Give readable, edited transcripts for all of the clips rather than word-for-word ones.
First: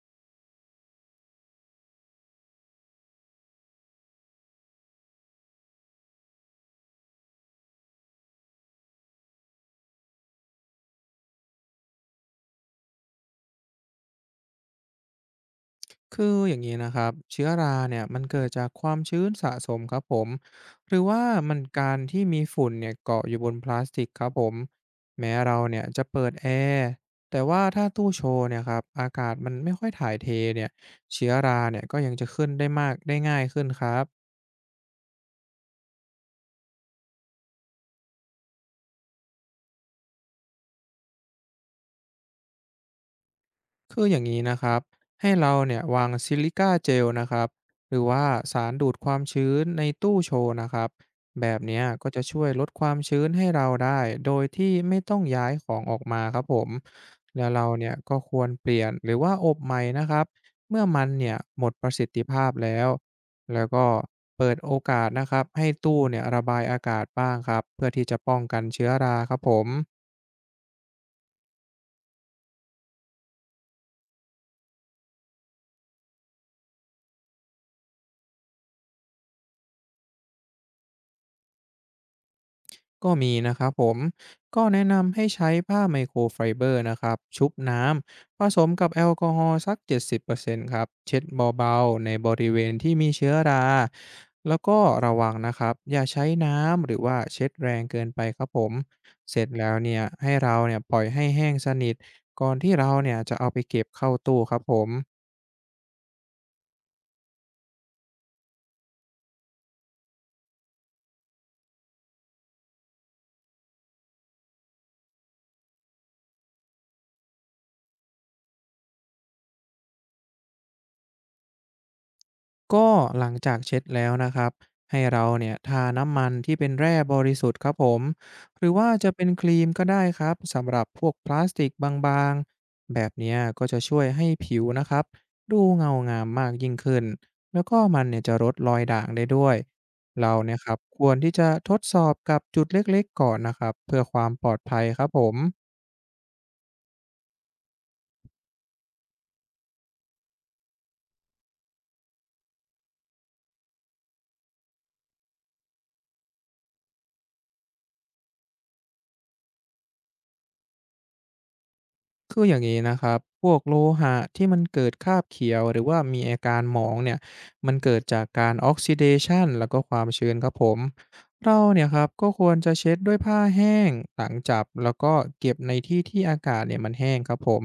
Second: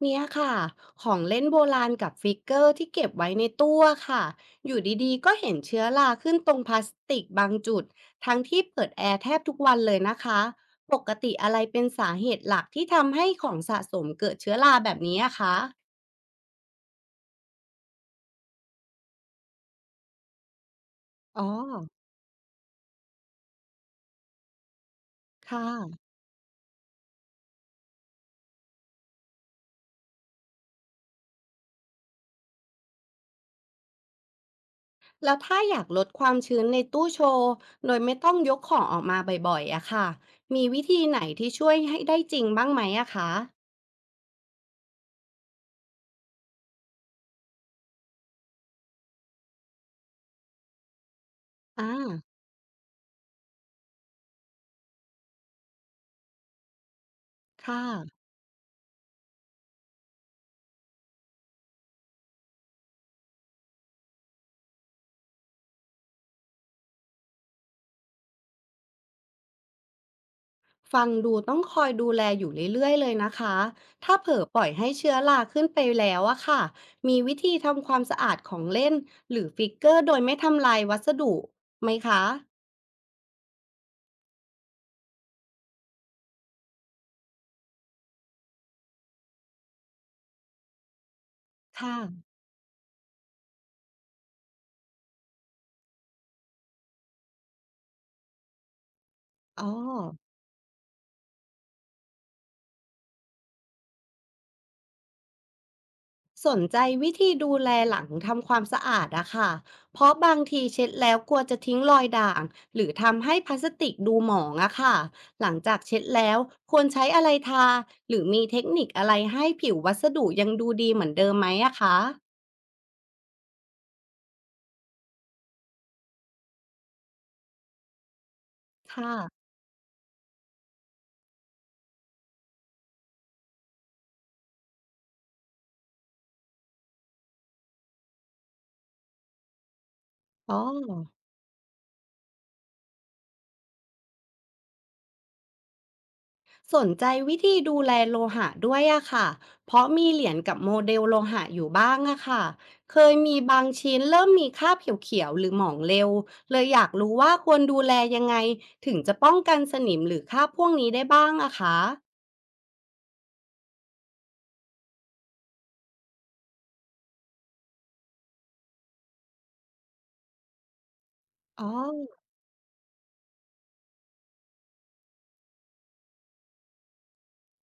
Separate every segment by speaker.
Speaker 1: เนี่ยค่ะของเล่นโบราณกับฟิกเกอร์ที่เก็บไว้ในตู้อะค่ะอยู่ดีๆก็เห็นเชื้อราขึ้นตรงพลาสติกบางจุดทั้งที่เปิดแอร์แทบทุกวันเลยนะคะปกติอะไรเป็นสาเหตุหลักที่ทำให้ของสะสมเกิดเชื้อราแบบนี้อะคะ
Speaker 2: คืออย่างนี้นะครับเชื้อราเนี่ยมันเกิดจากความชื้นสะสมครับผมหรือว่า
Speaker 1: อ๋อ
Speaker 2: มันการที่มีฝุ่นเนี่ยเกาะอยู่บนพลาสติกครับผมแม้เรา
Speaker 1: ค่ะ
Speaker 2: เนี่ยจะเปิดแอร์แต่ว่าถ้าตู้โชว์เนี่ยครับอากาศมันไม่ค่อยถ่ายเทเนี่ยเชื้อราเนี่ยก็ยังจะขึ้นได้มากได้ง่ายขึ้นครับ
Speaker 1: แล้วถ้าอยากลดความชื้นในตู้โชว์โดยไม่ต้องยกของออกมาบ่อยๆอะค่ะมีวิธีไหนที่ช่วยให้ได้จริงบ้างไหมอะคะ
Speaker 2: คืออย่างนี้นะครับ ให้เราเนี่ยวางซิลิก้าเจลนะครับ หรือว่าสารดูดความชื้นในตู้โชว์นะครับแบบเนี้
Speaker 1: อ่
Speaker 2: ยก็จะ
Speaker 1: า
Speaker 2: ช่วยลดความชื้นให้เราได้ โดยที่ไม่ต้องย้ายของออกมาครับผมแล้วเรา
Speaker 1: ค่ะ
Speaker 2: เนี่ยก็ควรเปลี่ยนหรือว่าอบใหม่นะครับเมื่อมันเนี่ยหมดประสิทธิภาพแล้วแล้วก็เปิดโอกาสนะครับให้ตู้เนี่ยระบายอากาศบ้างครับเพื่อที่จะป้องกันเชื้อราครับผม
Speaker 1: ฟังดูต้องคอยดูแลอยู่เรื่อยๆเลยนะคะถ้าเผลอปล่อยให้เชื้อราขึ้นไปแล้วอะค่ะมีวิธีทำความสะอาดของเล่นหรือฟิกเกอร์โดยไม่ทำลายวัสดุไหมคะ
Speaker 2: ก็มีนะครับผมก็แนะนำให้ใช้ผ้าไมโครไฟเบอร์นะครับชุบน้ำผสมกับแอลกอฮอล์สัก70%ครับเช็ดเบา
Speaker 1: ค่ะ
Speaker 2: ๆในบริเวณที่มีเชื้อราแล้วก็ระวังนะครับอย่าใช้น้ำหรือว่าเช็ดแรงเกินไปครับผมเสร็จ
Speaker 1: อ๋อ
Speaker 2: แล้วเนี่ยให้เราเนี่ยปล่อยให้แห้งสนิทก่อนที่เราเนี่ยจะเอาไปเก็บเข้าตู้ครับผม
Speaker 1: สนใจวิธีดูแลหลังทำความสะอาดอะค่ะเพราะบางทีเช็ดแล้วกลัวจะทิ้งรอยด่างหรือทำให้พลาสติกดูหมองอะค่ะหลังจากเช็ดแล้วควรใช้อะไรทาหรือมีเทคนิคอะไรให้ผิววัสดุยังดูดีเหมือนเดิมไหมอะคะ
Speaker 2: ก็หลังจากเช็ดแล้วนะครับให้เราเนี่ยทาน้ำมันที่เป็นแร่บริสุทธิ์ครับผมหรือว่าจะ
Speaker 1: ค่ะ
Speaker 2: เป็นครีมก็ได้ครับสำหรับพวกพลาสติกบางๆแบบเนี้ยก็จะช่วยให้ผิวนะครับดูเงางามมากยิ่งขึ้นแล้วก็มันเนี่ยจะลดรอยด่างได้ด้วยเรา
Speaker 1: อ๋
Speaker 2: เนี่
Speaker 1: อ
Speaker 2: ยครับควรที่จะทดสอบกับจุดเล็กๆก่อนนะครับเพื่อความปลอดภัยครับผม
Speaker 1: สนใจวิธีดูแลโลหะด้วยอะค่ะ เพราะมีเหรียญกับโมเดลโลหะอยู่บ้างอะค่ะ เคยมีบางชิ้นเริ่มมีคราบเขียวๆหรือหมองเร็ว เลยอยากรู้ว่าควรดูแลยังไงถึงจะป้องกันสนิมหรือคราบพวกนี้ได้บ้างอะคะ
Speaker 2: คืออย่างนี้นะครับ พวกโลหะที่มันเกิดคราบเขียวหรือว่ามีอาการหมองเนี่ยมันเกิดจากการออกซิเดชันแล้วก็ความชื้นครับผม เรา
Speaker 1: อ๋อ
Speaker 2: เนี่ยครับก็ควรจะเช็ดด้วยผ้าแห้งหลังจับแล้วก็เก็บในที่ที่อากาศเนี่ยมันแห้งครับผม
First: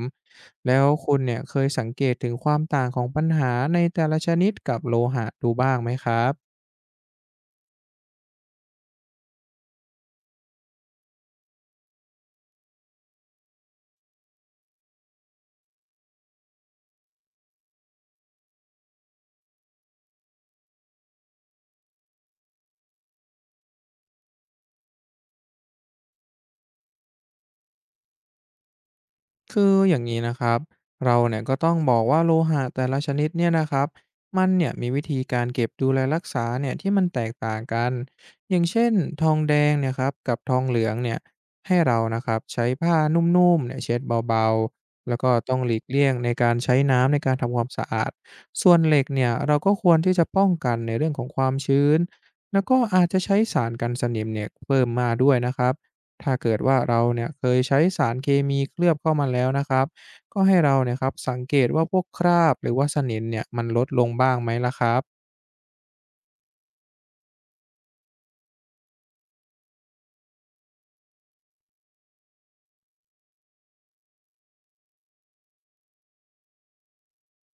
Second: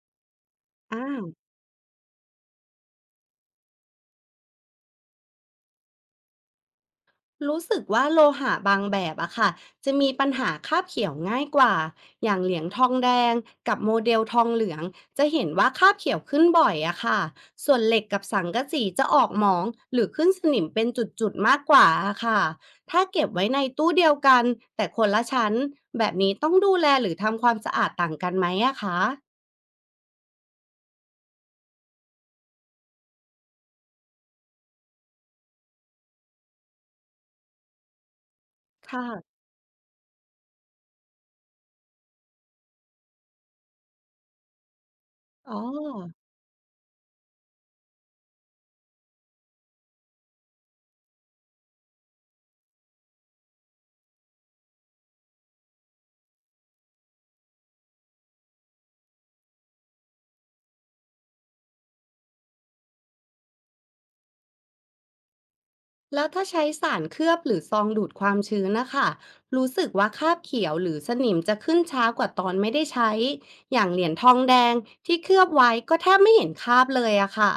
Speaker 2: แล้ว
Speaker 1: อ่
Speaker 2: คุณเนี่ย
Speaker 1: า
Speaker 2: เคยสังเกตถึงความต่างของปัญหาในแต่ละชนิดกับโลหะดูบ้างไหมครับ
Speaker 1: รู้สึกว่าโลหะบางแบบอะค่ะจะมีปัญหาคราบเขียวง่ายกว่าอย่างเหรียญทองแดงกับโมเดลทองเหลืองจะเห็นว่าคราบเขียวขึ้นบ่อยอะค่ะส่วนเหล็กกับสังกะสีจะออกหมองหรือขึ้นสนิมเป็นจุดๆมากกว่าอะค่ะถ้าเก็บไว้ในตู้เดียวกันแต่คนละชั้นแบบนี้ต้องดูแลหรือทำความสะอาดต่างกันไหมอะคะ
Speaker 2: คืออย่างนี้นะครับเราเนี่ยก็ต้องบอกว่าโลหะแต่ละชนิดเนี่ยนะครับมันเนี่ยมีวิธีการเก็บดูแลรักษาเนี่ยที่มันแตกต่างกันอย่างเช่น
Speaker 1: ค่ะ
Speaker 2: ทองแดงเนี่ยครับกับทองเหลืองเนี่ยให้เรานะครับใช้ผ้านุ่มๆเนี่ยเช็ดเบาๆแล้วก็
Speaker 1: อ๋
Speaker 2: ต้
Speaker 1: อ
Speaker 2: องหลีกเลี่ยงในการใช้น้ำในการทำความสะอาดส่วนเหล็กเนี่ยเราก็ควรที่จะป้องกันในเรื่องของความชื้นแล้วก็อาจจะใช้สารกันสนิมเนี่ยเพิ่มมาด้วยนะครับ ถ้าเกิดว่าเราเนี่ยเคยใช้สารเคมีเคลือบเข้ามาแล้วนะครับ ก็ให้เราเนี่ยครับสังเกตว่าพวกคราบหรือว่าสนิมเนี่ยมันลดลงบ้างไหมล่ะครับ
Speaker 1: แล้วถ้าใช้สารเคลือบหรือซองดูดความชื้นนะคะรู้สึกว่าคราบเขียวหรือสนิมจะขึ้นช้ากว่าตอนไม่ได้ใช้อย่างเหรียญทองแดงที่เคลือบไว้ก็แทบไม่เห็นคราบเลยอะค่ะ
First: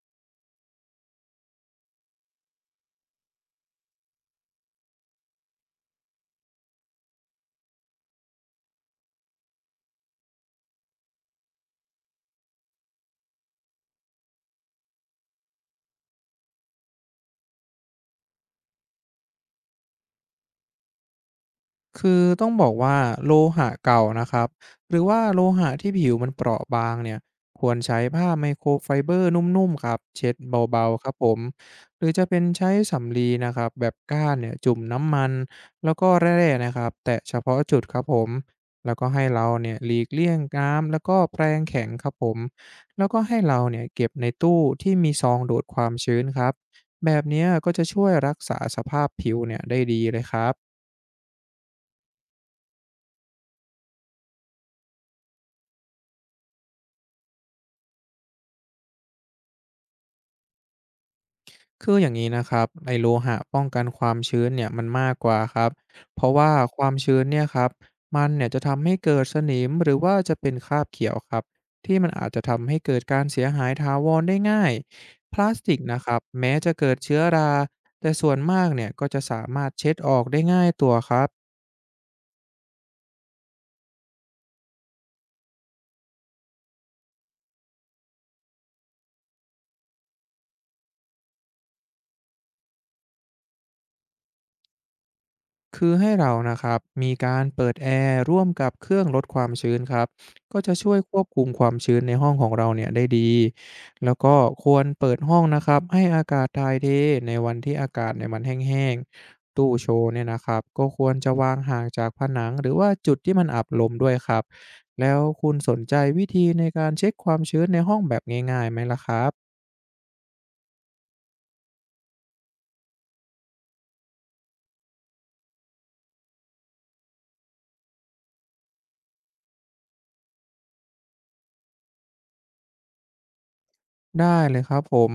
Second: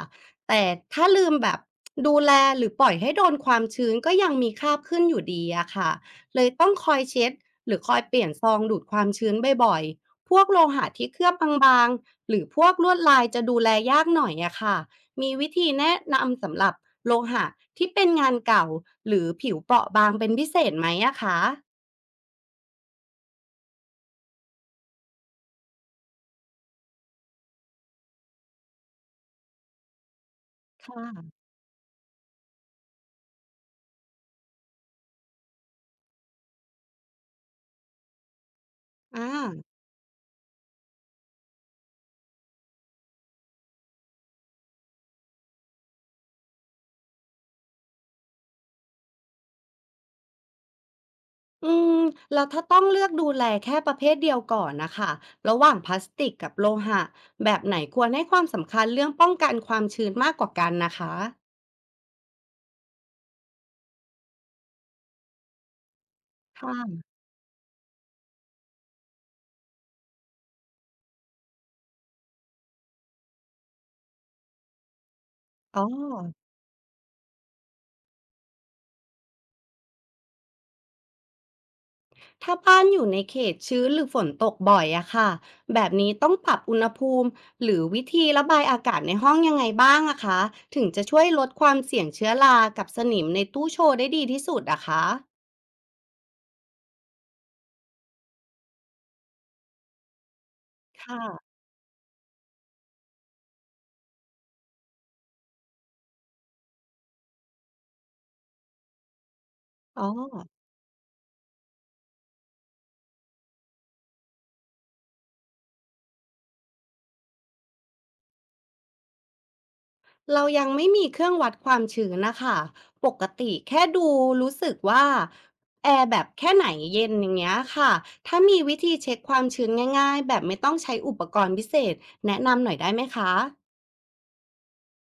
Speaker 1: แต่ถ้าลืมแบบดูแลหรือปล่อยให้โดนความชื้นก็ยังมีคราบขึ้นอยู่ดีอะค่ะเลยต้องคอยเช็ดหรือคอยเปลี่ยนซองดูดความชื้นบ่อยๆพวกโลหะที่เคลือบบางๆหรือพวกลวดลายจะดูแลยากหน่อยอะค่ะมีวิธีแนะนำสำหรับ โลหะที่เป็นงานเก่าหรือผิวเปราะบางเป็นพิเศษไหมอะคะ
Speaker 2: คือต้องบอกว่าโลหะเก่านะครับหรือว่าโลหะที่ผิวมันเปราะบางเนี่ยควรใช้ผ้าไมโครไฟเบอร์นุ่มๆครับเช็ดเบา
Speaker 1: ค่
Speaker 2: ๆครับผม
Speaker 1: ะ
Speaker 2: หรือจะเป็นใช้สำลีนะครับแบบก้านเนี่ยจุ่มน้ำมันแล้วก็แร่ๆนะครับแตะเฉพาะจุดครับผมแล้วก็ให้
Speaker 1: อา
Speaker 2: เราเนี่ยหลีกเลี่ยงน้ำแล้วก็แปรงแข็งครับผมแล้วก็ให้เราเนี่ยเก็บในตู้ที่มีซองดูดความชื้นครับแบบเนี้ยก็จะช่วยรักษาสภาพผิวเนี่ยได้ดีเลยครับ
Speaker 1: อืมแล้วถ้าต้องเลือกดูแลแค่ประเภทเดียวก่อนน่ะค่ะระหว่างพลาสติกกับโลหะแบบไหนควรให้ความสำคัญเรื่องป้องกันความชื้นมากกว่ากันนะคะ
Speaker 2: คืออย่างนี้นะครับไอโลหะป้องกันความชื้นเนี่ยมันมากกว่าครับเพราะว่าความ
Speaker 1: ค่ะ
Speaker 2: ชื้นเนี่ยครับมันเนี่ยจะทำให้เกิดสนิมหรือว่าจะเป็นคราบเขียวครับที่มันอาจจะทำให้เกิดการเสียหายถาวรได้ง่ายพลาสติก
Speaker 1: อ๋อ
Speaker 2: นะครับแม้จะเกิดเชื้อราแต่ส่วนมากเนี่ยก็จะสามารถเช็ดออกได้ง่ายตัวครับ
Speaker 1: ถ้าบ้านอยู่ในเขตชื้นหรือฝนตกบ่อยอะค่ะแบบนี้ต้องปรับอุณหภูมิหรือวิธีระบายอากาศในห้องยังไงบ้างอะคะถึงจะช่วยลดความเสี่ยงเชื้อรากับสนิมในตู้โชว์ได้ดีที่สุดอะคะ
Speaker 2: คือให้เรานะครับมีการเปิดแอร์ร่วมกับเครื่องลดความชื้นครับก็จะช่วยค
Speaker 1: ค่ะ
Speaker 2: วบคุมความชื้นในห้องของเราเนี่ยได้ดีแล้วก็ควรเปิดห้องนะครับให้อากาศถ่ายเทในวันที่อากาศในยมันแห้งๆตู้โช
Speaker 1: อ๋อ
Speaker 2: ว์เนี่ยนะครับก็ควรจะวางห่างจากผนังหรือว่าจุดที่มันอับลมด้วยครับแล้วคุณสนใจวิธีในการเช็คความชื้นในห้องแบบง่ายๆไหมล่ะครับ
Speaker 1: เรายังไม่มีเครื่องวัดความชื้นนะคะปกติแค่ดูรู้สึกว่าแอร์แบบแค่ไหนเย็นอย่างเงี้ยค่ะถ้ามีวิธีเช็คความชื้นง่ายๆแบบไม่ต้องใช้อุปกรณ์พิเศษแนะนำหน่อยได้ไหมคะ
Speaker 2: ได้เลยครับผม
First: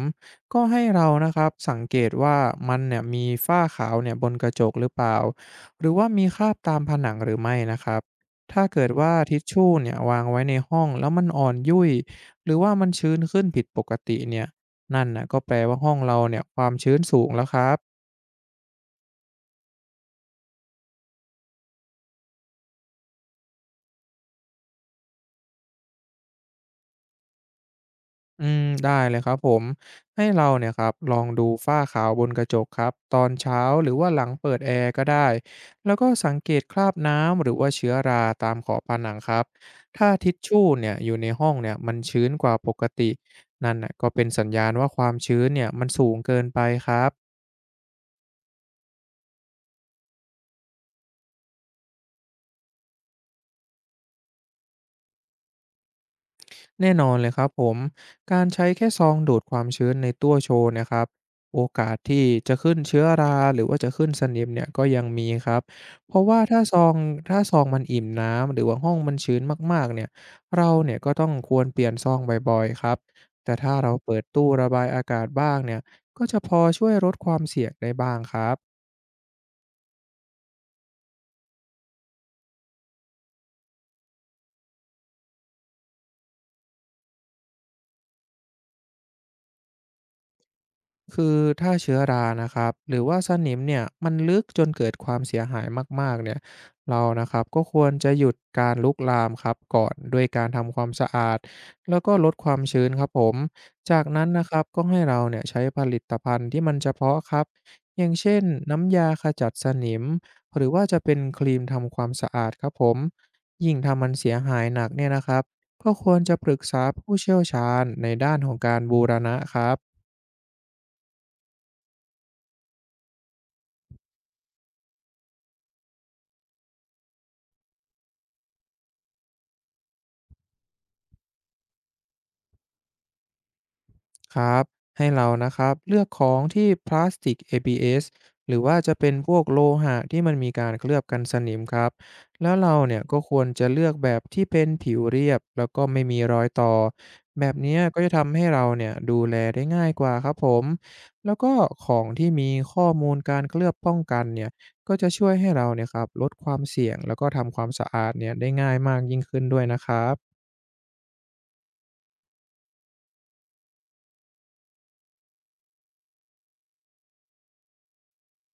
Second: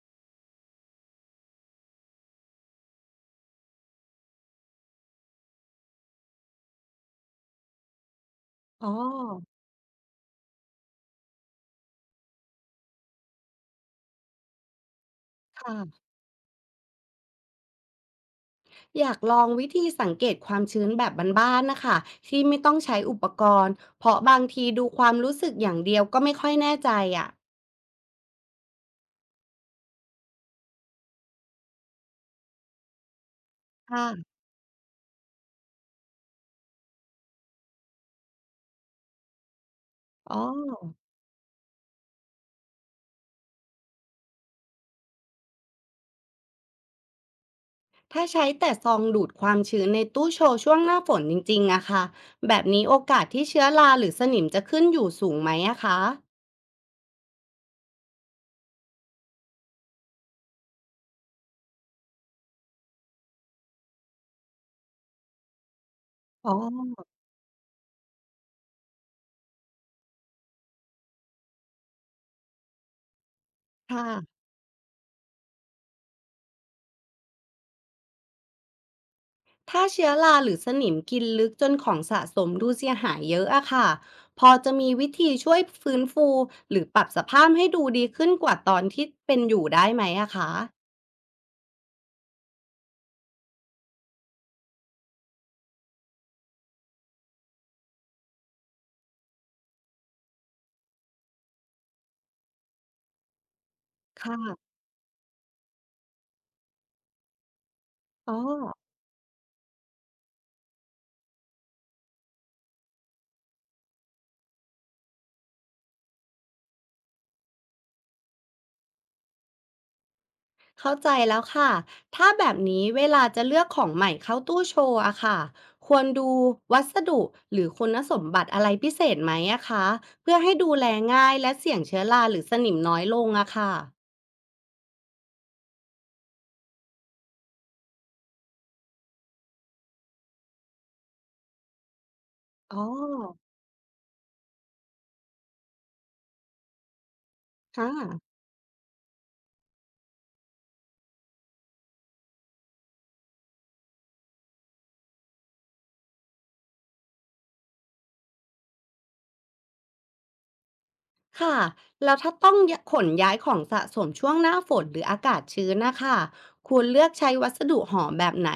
Speaker 2: ก็ให้เรานะครับสังเกตว่ามันเนี่ยมีฝ้าขาวเนี่ยบนกระจกหรือเปล่าหรือว่ามีคราบตามผนังหรือไม่นะครับถ้าเกิ
Speaker 1: อ๋อ
Speaker 2: ดว่าทิชชู่เนี่ยวางไว้ในห้องแล้วมันอ่อนยุ่ยหรือว่ามันชื้นขึ้นผิดปกติเนี่ยนั่นนะก็แปลว่าห้อง
Speaker 1: ค่ะ
Speaker 2: เราเนี่ยความชื้นสูงแล้วครับ
Speaker 1: อยากลองวิธีสังเกตความชื้นแบบบ้านๆนะคะที่ไม่ต้องใช้อุปกรณ์เพราะบางทีดูความรู้สึกอย่างเดียวก็ไม่ค่อยแน่ใจอ่ะ
Speaker 2: อืมได้เลยครับผมให้เราเนี่ยครับลองดูฝ้าขาวบนกระจกครับตอนเช้าหรือว่าหลัง
Speaker 1: ค่ะ
Speaker 2: เปิดแอร์ก็ได้แล้วก็สังเกตคราบน้ำหรือว่าเชื้อราตามขอบผนังครับถ้าทิ
Speaker 1: อ๋
Speaker 2: ช
Speaker 1: อ
Speaker 2: ชู่เนี่ยอยู่ในห้องเนี่ยมันชื้นกว่าปกตินั่นน่ะก็เป็นสัญญาณว่าความชื้นเนี่ยมันสูงเกินไปครับ
Speaker 1: ถ้าใช้แต่ซองดูดความชื้นในตู้โชว์ช่วงหน้าฝนจริงๆอะค่ะแบบนี้โอกาสที่เชื้อราหรือสนิมจะขึ้นอยู่สูงไหมอะคะ
Speaker 2: แน่นอนเลยครับผมการใช้แค่ซองดูดความชื้นในตู้โชว์เนะครับโอกาสที่จะขึ้นเชื้อราหรือว่าจะขึ้นสนิมเนี่ยก็ยังมีครับเพราะว่า
Speaker 1: อ๋อ
Speaker 2: ถ้าซองมันอิ่มน้ำหรือว่าห้องมันชื้นมากๆเนี่ยเราเนี่ยก็ต้องควรเปลี่ยนซองบ่อยๆครับแต่ถ้า
Speaker 1: ค
Speaker 2: เราเปิด
Speaker 1: ่ะ
Speaker 2: ตู้ระบายอากาศบ้างเนี่ยก็จะพอช่วยลดความเสี่ยงได้บ้างครับ
Speaker 1: ถ้าเชื้อราหรือสนิมกินลึกจนของสะสมดูเสียหายเยอะอะค่ะพอจะมีวิธีช่วยฟื้นฟูหรือปรับสภาพให้ดูดีขึ้นกว่าตอนที่เป็นอยู่ได้ไหมอะคะ
Speaker 2: คือถ้าเชื้อรานะครับหรือว่าสนิมเนี่ยมันลึกจนเกิดความเสียหายมากๆเนี่ยเรานะครับก็ควรจะหยุดการลุกลามครับก่อนด้วยการทำความสะอาดแล้วก็ลดความชื้นครับผมจากนั้นนะครับ
Speaker 1: ค่ะ
Speaker 2: ก็ให้เราเนี่ยใช้ผลิตภัณฑ์ที่มันเฉพาะครับอย่าง
Speaker 1: อ๋อ
Speaker 2: เช่นน้ำยาขจัดสนิมหรือว่าจะเป็นครีมทำความสะอาดครับผมยิ่งทำมันเสียหายหนักเนี่ยนะครับก็ควรจะปรึกษาผู้เชี่ยวชาญในด้านของการบูรณะครับ
Speaker 1: เข้าใจแล้วค่ะถ้าแบบนี้เวลาจะเลือกของใหม่เข้าตู้โชว์อะค่ะควรดูวัสดุหรือคุณสมบัติอะไรพิเศษไหมอะคะเพื่อให้ดูแลง่ายและเสี่ยงเชื้อราหรือสนิมน้อยลงอะค่ะ
Speaker 2: ครับให้เรานะครับเลือกของที่พลาสติก ABS หรือว่าจะเป็นพวกโลหะที่มันมีการเคลือบกันสนิมครับแล้วเรา
Speaker 1: อ๋อ
Speaker 2: เนี่ยก็ควรจะเลือกแบบที่เป็นผิวเรียบแล้วก็ไม่มีรอยต่อแบบเนี้ย
Speaker 1: ค่ะ
Speaker 2: ก็จะทำให้เราเนี่ยดูแลได้ง่ายกว่าครับผมแล้วก็ของที่มีข้อมูลการเคลือบป้องกันเนี่ยก็จะช่วยให้เราเนี่ยครับลดความเสี่ยงแล้วก็ทำความสะอาดเนี่ยได้ง่ายมากยิ่งขึ้นด้วยนะครับ
Speaker 1: ค่ะ แล้วถ้าต้องยะขนย้ายของสะสมช่วงหน้าฝนหรืออากาศชื้นนะคะ ควรเลือกใช้วัสดุห่อแบบไหน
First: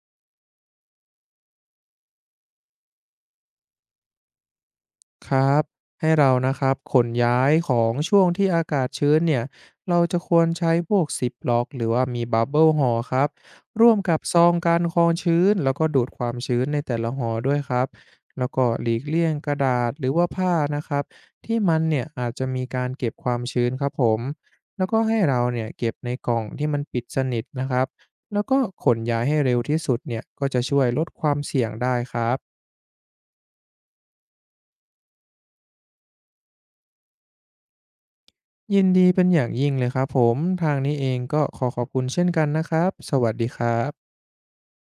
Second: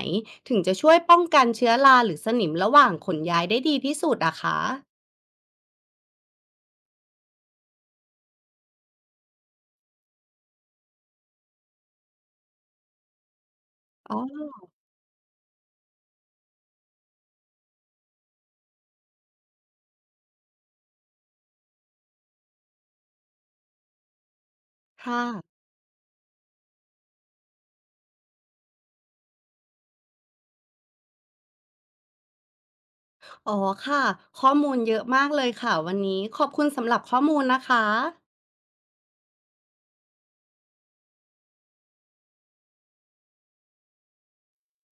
Speaker 1: ถึงจะช่วยป้องกันเชื้อราหรือสนิมระหว่างขนย้ายได้ดีที่สุดอะคะ
Speaker 2: ครับให้เรานะครับขนย้ายของช่วงที่อากาศชื้นเนี่ยเราจะควรใช้พวกซิปล็อกหรือว่ามีบับเบิลห่อครับร่วม
Speaker 1: อ๋
Speaker 2: กั
Speaker 1: อ
Speaker 2: บซองการคองชื้นแล้วก็ดูดความชื้นในแต่ละห่อด้วยครับแล้วก็หลีกเลี่ยงกระดาษหรือว่าผ้านะครับที่มันเนี่ยอาจจะมีการเก็บความชื้นครับผมแล้วก็ให้
Speaker 1: ค่ะ
Speaker 2: เราเนี่ยเก็บในกล่องที่มันปิดสนิทนะครับแล้วก็ขนย้ายให้เร็วที่สุดเนี่ยก็จะช่วยลดความเสี่ยงได้ครับ
Speaker 1: อ๋อค่ะ ข้อมูลเยอะมากเลยค่ะวันนี้ขอบคุณสำหรับข้อมูลนะคะ
Speaker 2: ยินดีเป็นอย่างยิ่งเลยครับผมทางนี้เองก็ขอขอบคุณเช่นกันนะครับสวัสดีครับ